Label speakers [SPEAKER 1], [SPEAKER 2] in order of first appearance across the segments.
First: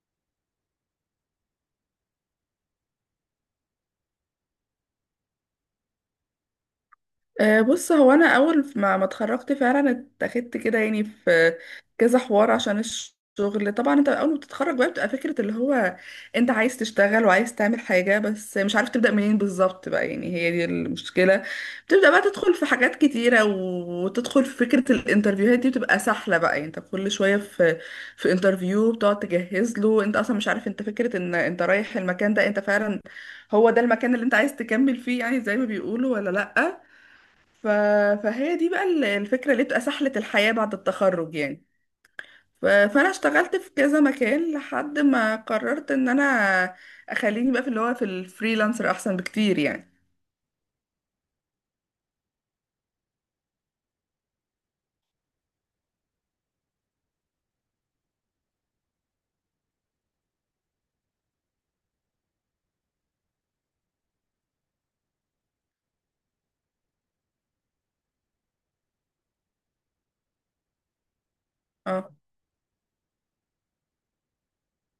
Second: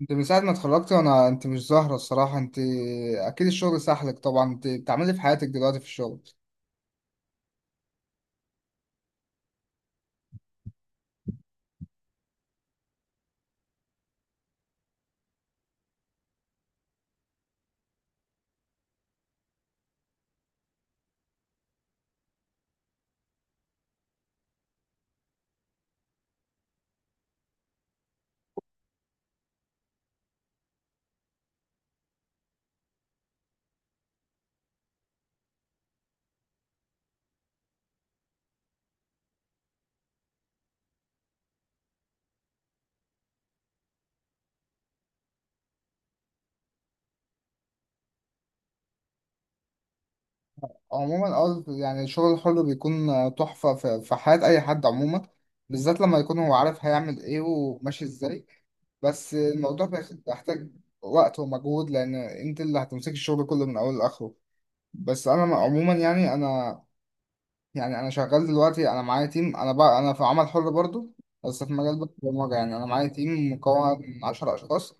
[SPEAKER 1] انت من ساعة ما اتخرجت انت مش ظاهرة الصراحة. انت اكيد الشغل سحلك، طبعا انت بتعملي إيه في حياتك دلوقتي في الشغل؟
[SPEAKER 2] آه، بص هو انا اول ما اتخرجت فعلا اتاخدت كده يعني في كذا حوار عشان الشغل. طبعا انت اول ما بتتخرج بقى بتبقى فكره اللي هو انت عايز تشتغل وعايز تعمل حاجه بس مش عارف تبدا منين بالظبط بقى، يعني هي دي المشكله. بتبدا بقى تدخل في حاجات كتيره وتدخل في فكره الانترفيوهات دي، بتبقى سهله بقى يعني انت كل شويه في انترفيو بتقعد تجهز له. انت اصلا مش عارف انت، فكره ان انت رايح المكان ده انت فعلا هو ده المكان اللي انت عايز تكمل فيه يعني زي ما بيقولوا ولا لا. ف... فهي دي بقى الفكرة اللي بتبقى سحلة الحياة بعد التخرج يعني. ف... فأنا اشتغلت في كذا مكان لحد ما قررت إن أنا أخليني بقى في اللي هو في الفريلانسر أحسن بكتير يعني.
[SPEAKER 1] عموما اه، يعني الشغل الحر بيكون تحفة في حياة اي حد، عموما بالذات لما يكون هو عارف هيعمل ايه وماشي ازاي. بس الموضوع بيحتاج وقت ومجهود، لان انت اللي هتمسك الشغل كله من اوله لاخره. بس انا عموما، يعني انا شغال دلوقتي، انا معايا تيم، انا في عمل حر برضو، بس في مجال
[SPEAKER 2] اه
[SPEAKER 1] البرمجه. يعني انا معايا تيم مكون من 10 اشخاص.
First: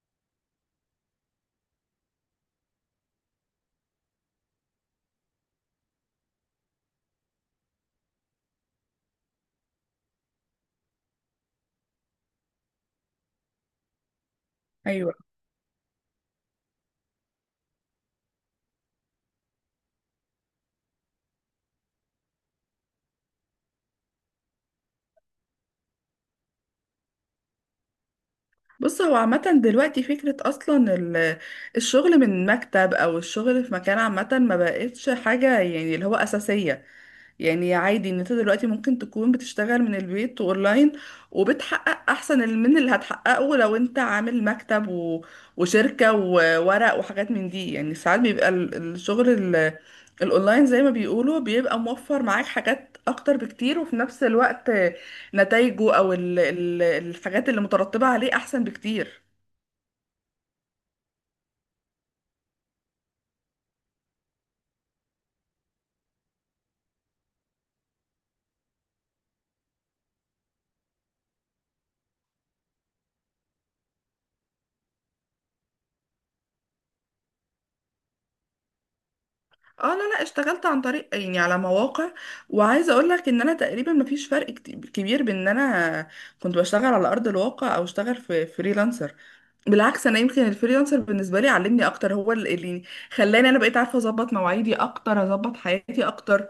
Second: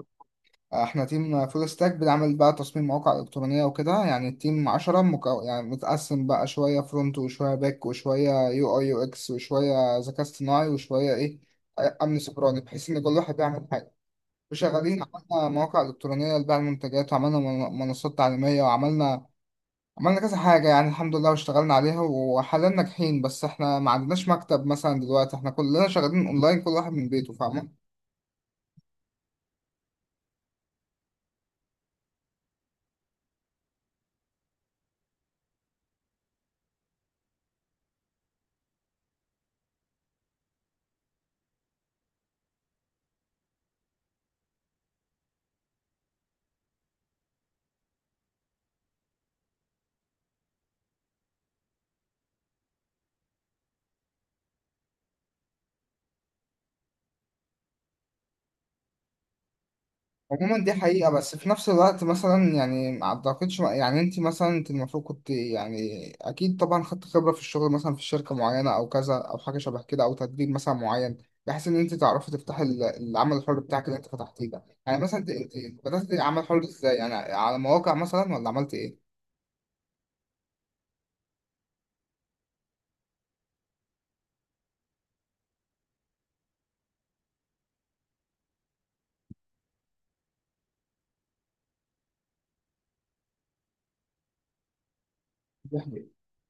[SPEAKER 1] احنا تيم فول ستاك، بنعمل بقى تصميم مواقع الكترونيه وكده. يعني التيم 10، يعني متقسم بقى، شويه فرونت وشويه باك وشويه يو اي يو اكس وشويه ذكاء اصطناعي وشويه ايه، امن سيبراني، بحيث ان كل واحد بيعمل حاجه وشغالين.
[SPEAKER 2] أيوه،
[SPEAKER 1] عملنا مواقع الكترونيه لبيع المنتجات، وعملنا منصات تعليميه، وعملنا كذا حاجة، يعني الحمد لله، واشتغلنا عليها وحاليا ناجحين. بس احنا ما عندناش مكتب مثلا، دلوقتي احنا كلنا شغالين اونلاين، كل واحد من بيته، فاهمة؟
[SPEAKER 2] بص هو عامة دلوقتي فكرة أصلا الشغل من مكتب أو الشغل في مكان، عامة ما بقتش حاجة يعني اللي هو أساسية. يعني عادي ان انت دلوقتي ممكن تكون بتشتغل من البيت اونلاين وبتحقق احسن من اللي هتحققه لو انت عامل مكتب و... وشركة وورق وحاجات من دي. يعني ساعات بيبقى الشغل الاونلاين زي ما بيقولوا بيبقى موفر معاك حاجات اكتر بكتير، وفي نفس الوقت نتائجه او الحاجات اللي مترتبة عليه احسن بكتير.
[SPEAKER 1] عموما دي حقيقة، بس في نفس الوقت مثلا، يعني ما اعتقدش، يعني انت مثلا المفروض كنت، يعني اكيد طبعا خدت خبرة في الشغل مثلا في شركة معينة او كذا، او حاجة شبه كده، او تدريب مثلا معين، بحيث ان انت تعرفي تفتحي العمل الحر بتاعك اللي انت فتحتيه ده. يعني مثلا انت بدأت عمل حر ازاي؟ يعني على مواقع مثلا، ولا عملت ايه؟
[SPEAKER 2] اه، لا اشتغلت عن طريق يعني على مواقع، وعايزه اقول لك ان انا تقريبا مفيش فرق كبير بين ان انا كنت بشتغل على ارض الواقع او اشتغل في فريلانسر. بالعكس انا يمكن الفريلانسر بالنسبه لي علمني اكتر، هو اللي خلاني انا بقيت عارفه اظبط مواعيدي اكتر اظبط
[SPEAKER 1] دي
[SPEAKER 2] حياتي
[SPEAKER 1] حقيقة.
[SPEAKER 2] اكتر.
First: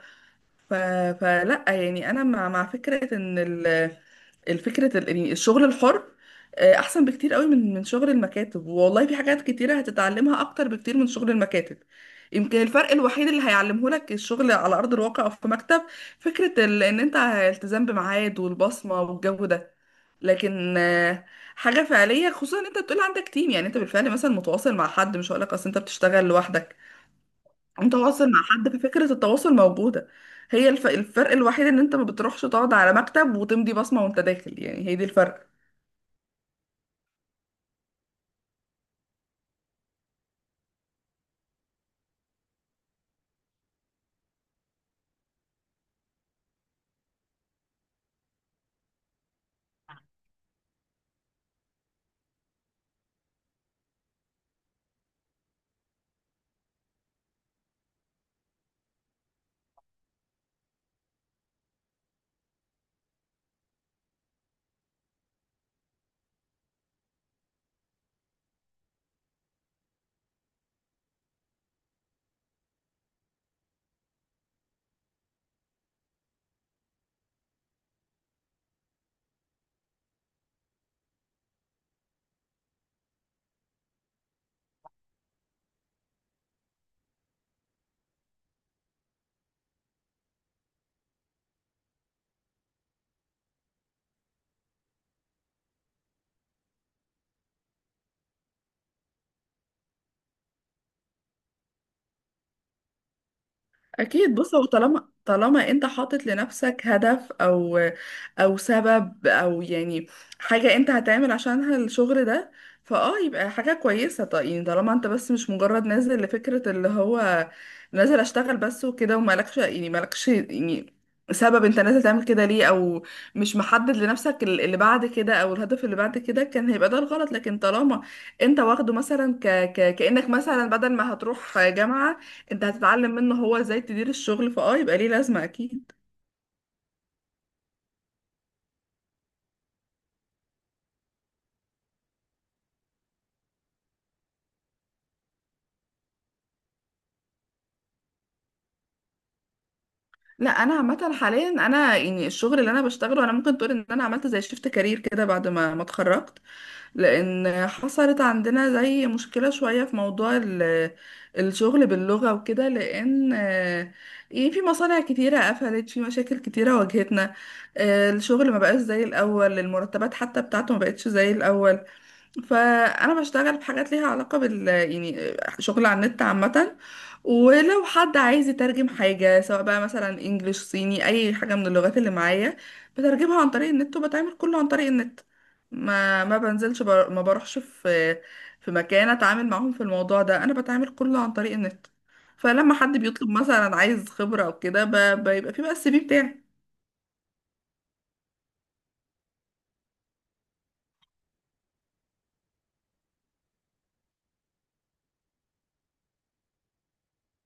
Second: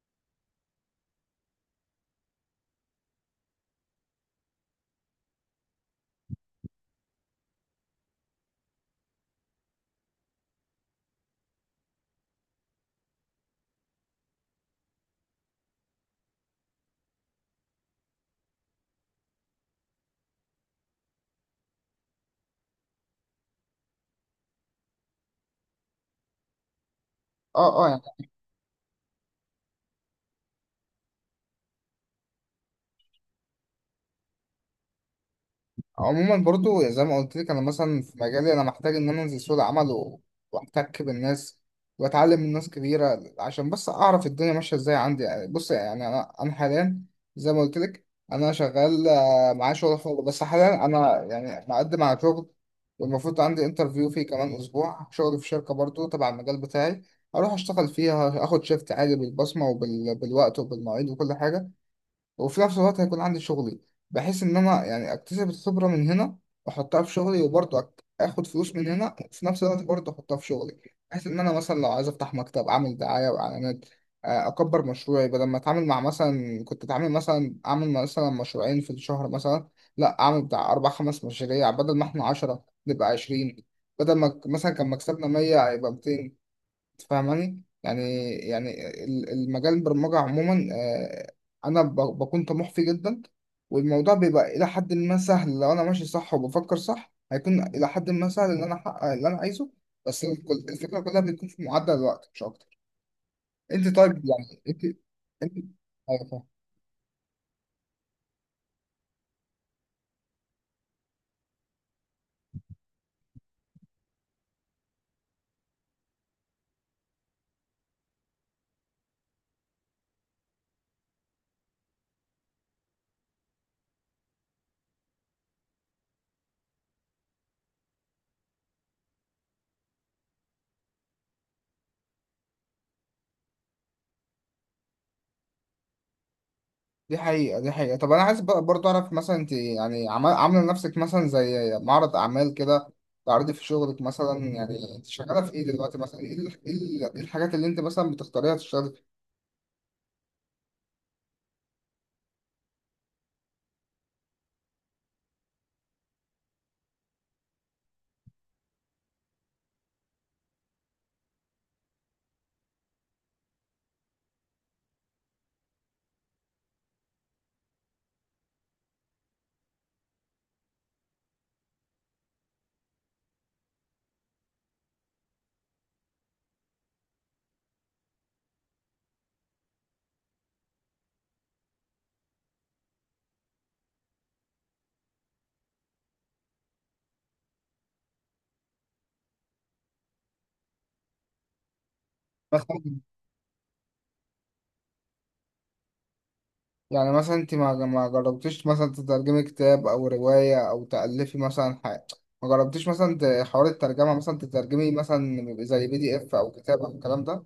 [SPEAKER 2] ف... فلا يعني انا مع فكره ان الفكرة يعني الشغل الحر احسن بكتير قوي من شغل المكاتب والله. في حاجات كتيرة هتتعلمها اكتر بكتير من شغل المكاتب. يمكن الفرق الوحيد اللي هيعلمه لك الشغل على ارض الواقع او في مكتب فكرة ان انت التزام بميعاد والبصمة والجو ده. لكن حاجة فعلية خصوصا ان انت بتقول عندك تيم، يعني انت بالفعل مثلا متواصل مع حد، مش هقولك اصل انت بتشتغل لوحدك.
[SPEAKER 1] اه، اه.
[SPEAKER 2] متواصل مع حد ففكرة التواصل موجودة. هي الفرق الوحيد ان انت ما بتروحش تقعد على مكتب وتمضي بصمة وانت داخل، يعني هي دي الفرق.
[SPEAKER 1] عموما برضو زي ما قلت لك، انا مثلا في مجالي انا محتاج ان انا انزل سوق العمل واحتك بالناس واتعلم من ناس كبيره، عشان بس اعرف الدنيا ماشيه ازاي عندي. يعني بص، يعني انا حاليا، زي ما قلت لك، انا شغال آه، معايا شغل حر، بس حاليا انا يعني مقدم على شغل، والمفروض عندي انترفيو فيه كمان اسبوع، شغل في شركه برضو تبع المجال بتاعي، اروح اشتغل فيها، اخد شيفت عادي بالبصمه وبالوقت وبالمواعيد وكل حاجه، وفي نفس الوقت هيكون عندي شغلي، بحيث ان انا يعني اكتسب الخبرة من هنا واحطها في شغلي، وبرضه اخد فلوس من هنا، وفي نفس الوقت برضه احطها في شغلي، بحيث ان انا مثلا لو عايز افتح مكتب، اعمل دعاية واعلانات، آه، اكبر مشروعي، بدل ما اتعامل مع، مثلا كنت اتعامل مثلا اعمل مثلا مشروعين في الشهر مثلا، لا اعمل بتاع اربع خمس مشاريع، بدل ما احنا عشرة نبقى عشرين، بدل ما مثلا كان مكسبنا مية هيبقى 200. فاهماني؟ يعني، يعني المجال، البرمجة عموما، آه، أنا بكون طموح فيه جدا، والموضوع بيبقى إلى حد ما سهل. لو أنا ماشي صح وبفكر صح، هيكون إلى حد ما سهل إن أنا أحقق اللي أنا عايزه. بس الفكرة كلها بتكون في معدل الوقت، مش أكتر. أنت طيب؟
[SPEAKER 2] اكيد، بص
[SPEAKER 1] يعني
[SPEAKER 2] هو
[SPEAKER 1] أنت
[SPEAKER 2] طالما
[SPEAKER 1] أنت
[SPEAKER 2] طالما انت حاطط
[SPEAKER 1] أيوة.
[SPEAKER 2] لنفسك هدف او او سبب او يعني حاجه انت هتعمل عشانها الشغل ده، فاه يبقى حاجه كويسه. طيب يعني طالما انت بس مش مجرد نازل لفكره اللي هو نازل اشتغل بس وكده، ومالكش يعني مالكش يعني سبب انت نازل تعمل كده ليه، او مش محدد لنفسك اللي بعد كده او الهدف اللي بعد كده، كان هيبقى ده الغلط. لكن طالما انت واخده مثلا ك... ك... كانك مثلا بدل ما هتروح جامعه انت هتتعلم منه هو ازاي تدير الشغل، فاه يبقى ليه لازمه اكيد.
[SPEAKER 1] دي حقيقة، دي حقيقة. طب أنا عايز برضه أعرف، مثلا أنت، يعني عاملة لنفسك مثلا زي معرض أعمال كده، تعرضي في شغلك مثلا؟ يعني أنت شغالة في إيه دلوقتي مثلا؟ إيه إيه الحاجات اللي أنت مثلا بتختاريها تشتغلي؟
[SPEAKER 2] لا، انا عامه حاليا انا يعني الشغل اللي انا بشتغله، انا ممكن تقول ان انا عملت زي شيفت كارير كده بعد ما اتخرجت، لان حصلت عندنا زي مشكله شويه في موضوع الشغل باللغه وكده. لان يعني في مصانع كتيره قفلت، في مشاكل كتيره واجهتنا. الشغل ما بقاش زي الاول، المرتبات حتى بتاعته ما بقتش زي الاول. فانا بشتغل في حاجات ليها علاقه بال، يعني شغل على النت عامه. ولو حد عايز يترجم حاجه، سواء بقى مثلا انجليش صيني اي حاجه من اللغات اللي معايا، بترجمها عن طريق النت، وبتعمل كله عن طريق النت. ما ما بروحش في في مكان اتعامل معاهم في الموضوع ده، انا بتعامل كله عن طريق النت. فلما حد
[SPEAKER 1] مثلا
[SPEAKER 2] بيطلب مثلا عايز خبره او كده، بيبقى في بقى السي في بتاعي.
[SPEAKER 1] يعني مثلا أنت ما ما جربتيش مثلا تترجمي كتاب، أو رواية، أو تألفي مثلا حاجة؟ ما جربتيش مثلا حوار الترجمة مثلا، تترجمي مثلا زي بي دي إف أو كتاب أو الكلام ده؟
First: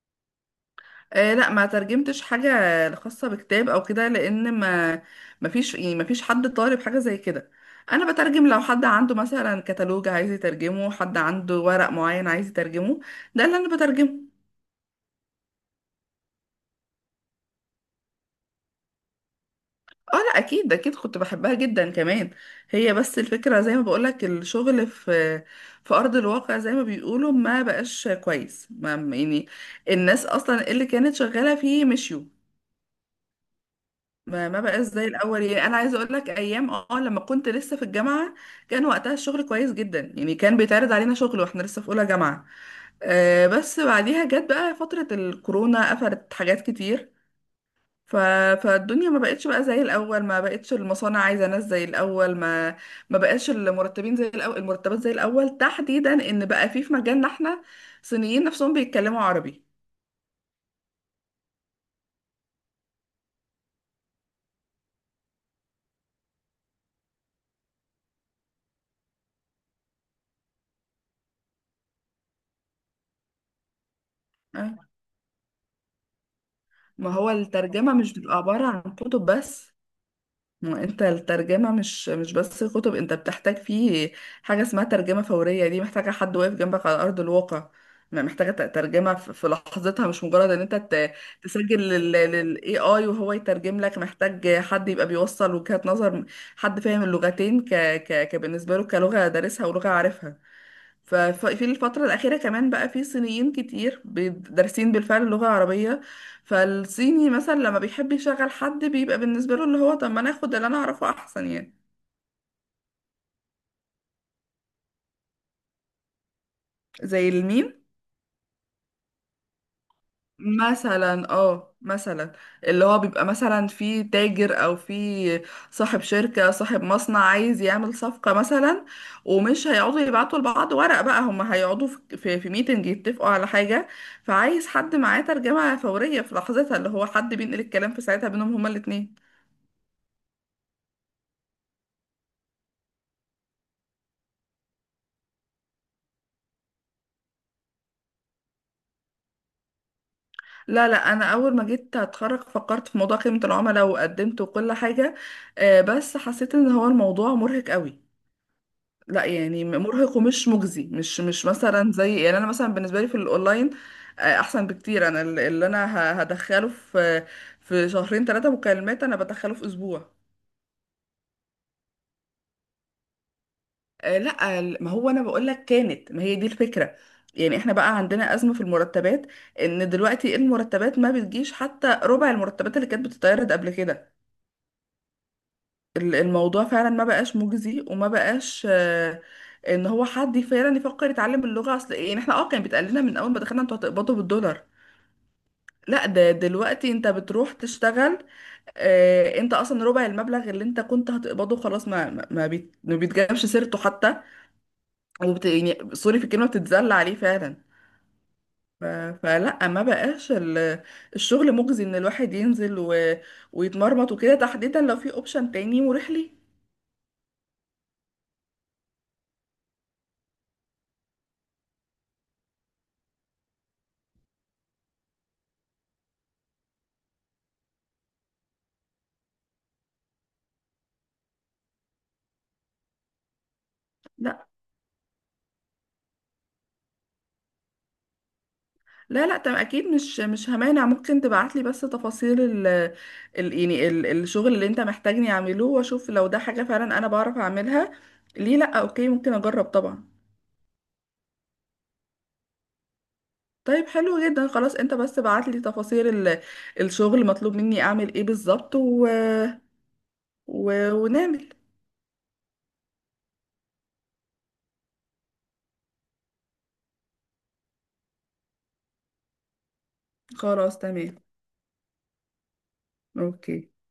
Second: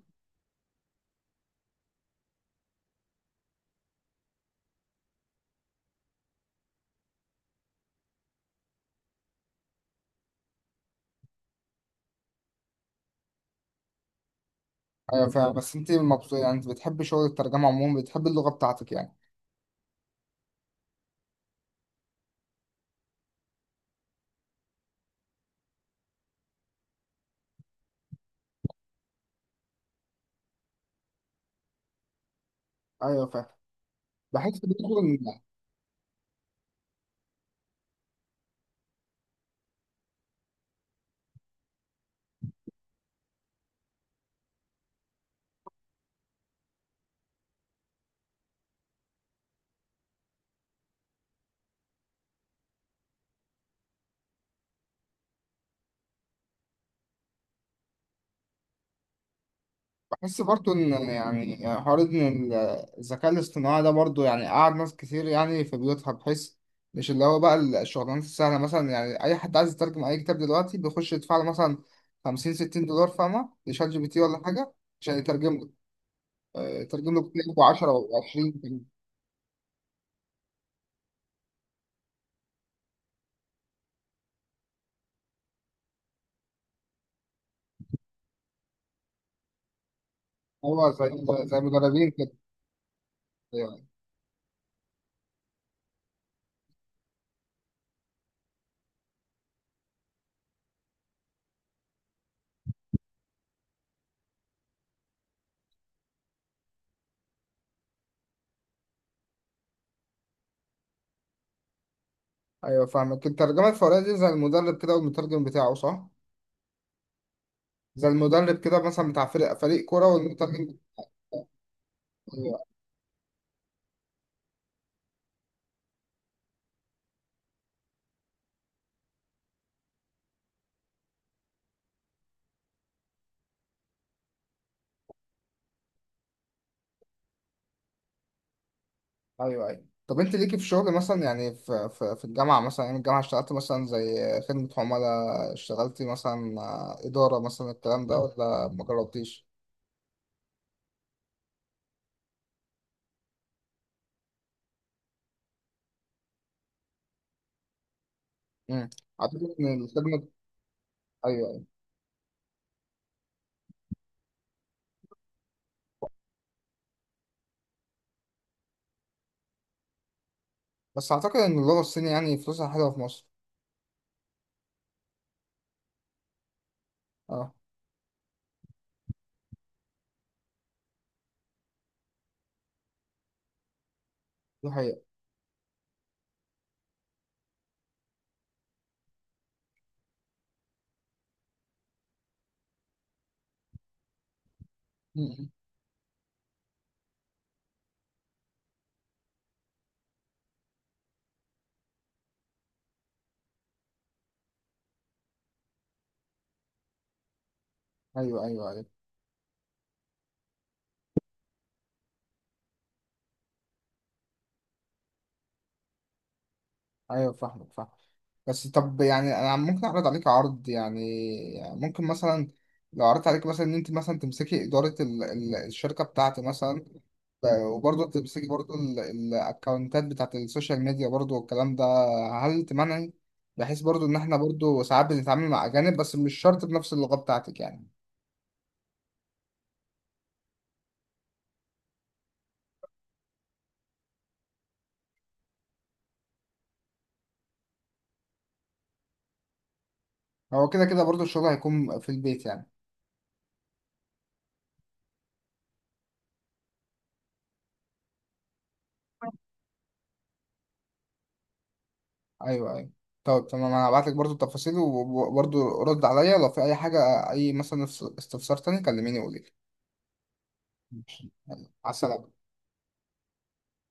[SPEAKER 2] آه لا، ما ترجمتش حاجة خاصة بكتاب او كده، لان ما فيش يعني ما فيش حد طالب حاجة زي كده. انا بترجم لو حد عنده مثلا كتالوج عايز يترجمه، حد عنده ورق معين عايز يترجمه، ده اللي انا بترجمه.
[SPEAKER 1] أيوة فاهم. بس أنت مبسوطة؟ يعني أنت بتحبي شغل الترجمة عموما؟ بتحبي اللغة بتاعتك يعني؟
[SPEAKER 2] اه لا، اكيد كنت بحبها جدا كمان. هي بس الفكرة زي ما بقولك، الشغل في في ارض الواقع زي ما بيقولوا ما بقاش كويس. ما يعني الناس اصلا اللي كانت شغالة فيه مشيوا.
[SPEAKER 1] أيوة فاهم.
[SPEAKER 2] ما
[SPEAKER 1] بحس
[SPEAKER 2] ما بقاش
[SPEAKER 1] برضه.
[SPEAKER 2] زي الاول. يعني انا عايزه اقول لك، ايام اه لما كنت لسه في الجامعه كان وقتها الشغل كويس جدا. يعني كان بيتعرض علينا شغل واحنا لسه في اولى جامعه. آه بس بعديها جت بقى فتره الكورونا، قفلت حاجات كتير. ف... فالدنيا ما بقتش بقى زي الاول، ما بقتش المصانع عايزه ناس زي الاول، ما بقاش المرتبين زي الاول، المرتبات زي الاول، تحديدا ان بقى في في مجالنا احنا صينيين نفسهم بيتكلموا عربي.
[SPEAKER 1] بس برضو ان، يعني حوار ان الذكاء الاصطناعي ده برضو، يعني قعد ناس كتير يعني في بيوتها، بحيث مش اللي هو بقى الشغلانات السهلة مثلا. يعني أي حد عايز يترجم أي كتاب دلوقتي بيخش يدفع له مثلا 50 $60، فاهمة؟ لشات جي بي تي ولا حاجة،
[SPEAKER 2] آه،
[SPEAKER 1] عشان يترجم له، آه،
[SPEAKER 2] ما
[SPEAKER 1] يترجم له
[SPEAKER 2] هو
[SPEAKER 1] كتاب ب 10
[SPEAKER 2] الترجمه
[SPEAKER 1] و
[SPEAKER 2] مش بتبقى عباره
[SPEAKER 1] 20.
[SPEAKER 2] عن كتب بس. ما انت الترجمة مش بس كتب، انت بتحتاج فيه حاجة اسمها ترجمة فورية، دي محتاجة حد واقف جنبك على أرض الواقع، ما محتاجة ترجمة في في لحظتها، مش مجرد ان انت
[SPEAKER 1] هو زي زي
[SPEAKER 2] تسجل
[SPEAKER 1] مدربين
[SPEAKER 2] لل
[SPEAKER 1] كده
[SPEAKER 2] لل AI وهو يترجم
[SPEAKER 1] يعني.
[SPEAKER 2] لك. محتاج حد يبقى بيوصل وجهات نظر، حد فاهم اللغتين، ك ك كبالنسبة له كلغة دارسها ولغة عارفها. ففي الفترة الأخيرة كمان بقى في صينيين كتير دارسين بالفعل اللغة العربية. فالصيني مثلا لما بيحب يشغل حد، بيبقى بالنسبة له اللي هو طب ما أنا آخد اللي أنا أعرفه أحسن يعني.
[SPEAKER 1] أيوه فاهمك. الترجمة الفورية دي زي المدرب كده والمترجم بتاعه، صح؟
[SPEAKER 2] زي الميم
[SPEAKER 1] زي المدرب كده مثلا بتاع فريق كورة والمترجم.
[SPEAKER 2] مثلا، اه مثلا اللي هو بيبقى مثلا في تاجر او في صاحب شركة صاحب مصنع عايز يعمل صفقة مثلا، ومش هيقعدوا يبعتوا لبعض ورق، بقى هم هيقعدوا في في, في ميتنج يتفقوا على حاجة، فعايز حد معاه ترجمة فورية في لحظتها، اللي هو حد بينقل الكلام في ساعتها بينهم هما الاتنين.
[SPEAKER 1] ايوه، ايوه. طب انت ليكي في شغل مثلا، يعني في الجامعه مثلا، ايام الجامعه اشتغلت مثلا زي خدمه عملاء؟ اشتغلتي مثلا آه، اداره مثلا، الكلام ده ولا ما جربتيش؟
[SPEAKER 2] لا انا اول ما جيت اتخرج فكرت في موضوع خدمة العملاء، وقدمت وكل حاجة، بس حسيت ان هو الموضوع مرهق قوي.
[SPEAKER 1] امم.
[SPEAKER 2] لا
[SPEAKER 1] اعتقد
[SPEAKER 2] يعني
[SPEAKER 1] ان
[SPEAKER 2] مرهق
[SPEAKER 1] الخدمه.
[SPEAKER 2] ومش مجزي، مش
[SPEAKER 1] ايوه، ايوه.
[SPEAKER 2] مثلا زي، يعني انا مثلا بالنسبه لي في الاونلاين احسن بكتير. انا اللي انا هدخله في في شهرين ثلاثه مكالمات، انا بدخله في اسبوع.
[SPEAKER 1] بس اعتقد ان اللغه الصينيه يعني فلوسها حلوه في مصر.
[SPEAKER 2] آه، لا ما هو انا بقول لك كانت، ما هي دي الفكره.
[SPEAKER 1] اه.
[SPEAKER 2] يعني احنا بقى عندنا ازمه في المرتبات، ان دلوقتي المرتبات ما بتجيش حتى ربع المرتبات اللي كانت بتتعرض قبل كده.
[SPEAKER 1] دي حقيقه.
[SPEAKER 2] الموضوع فعلا ما بقاش مجزي، وما بقاش ان هو حد فعلا يفكر يتعلم اللغة اصل. يعني احنا اه كان بيتقال لنا من اول ما دخلنا انتوا هتقبضوا بالدولار.
[SPEAKER 1] مم.
[SPEAKER 2] لا ده دلوقتي انت بتروح تشتغل، انت اصلا ربع المبلغ اللي انت كنت هتقبضه خلاص ما بيتجابش سيرته حتى، وبت يعني سوري في الكلمة بتتذل عليه فعلا.
[SPEAKER 1] ايوه، ايوه،
[SPEAKER 2] ف-
[SPEAKER 1] ايوه.
[SPEAKER 2] فلا، ما بقاش الشغل مجزي ان الواحد ينزل ويتمرمط وكده، تحديدا لو في اوبشن تاني مريح ليه.
[SPEAKER 1] ايوه فاهمك، فاهم. بس طب يعني انا ممكن اعرض عليك عرض، يعني ممكن مثلا، لو عرضت عليك مثلا ان انت مثلا تمسكي اداره الشركه بتاعتي مثلا، وبرضه بتمسكي برضه الاكونتات بتاعت السوشيال ميديا برضه والكلام ده، هل تمنعي؟ بحيث برضه ان احنا برضه ساعات بنتعامل مع اجانب، بس مش شرط بنفس اللغة بتاعتك يعني.
[SPEAKER 2] لا طب اكيد مش همانع، ممكن تبعتلي بس تفاصيل ال يعني الشغل اللي انت محتاجني اعمله، واشوف لو ده حاجة فعلا انا بعرف اعملها. ليه لا، اوكي ممكن اجرب طبعا.
[SPEAKER 1] هو كده كده برضه الشغل هيكون في البيت يعني.
[SPEAKER 2] طيب حلو جدا، خلاص انت بس بعتلي تفاصيل ال الشغل مطلوب مني اعمل ايه بالظبط و... و... ونعمل.
[SPEAKER 1] ايوه، ايوه. طب تمام، انا هبعت لك برضه التفاصيل، وبرضه رد عليا لو في اي حاجة، اي مثلا استفسار تاني، كلميني وقولي لي.
[SPEAKER 2] خلاص تمام.
[SPEAKER 1] ماشي. يلا، على السلامة.
[SPEAKER 2] اوكي.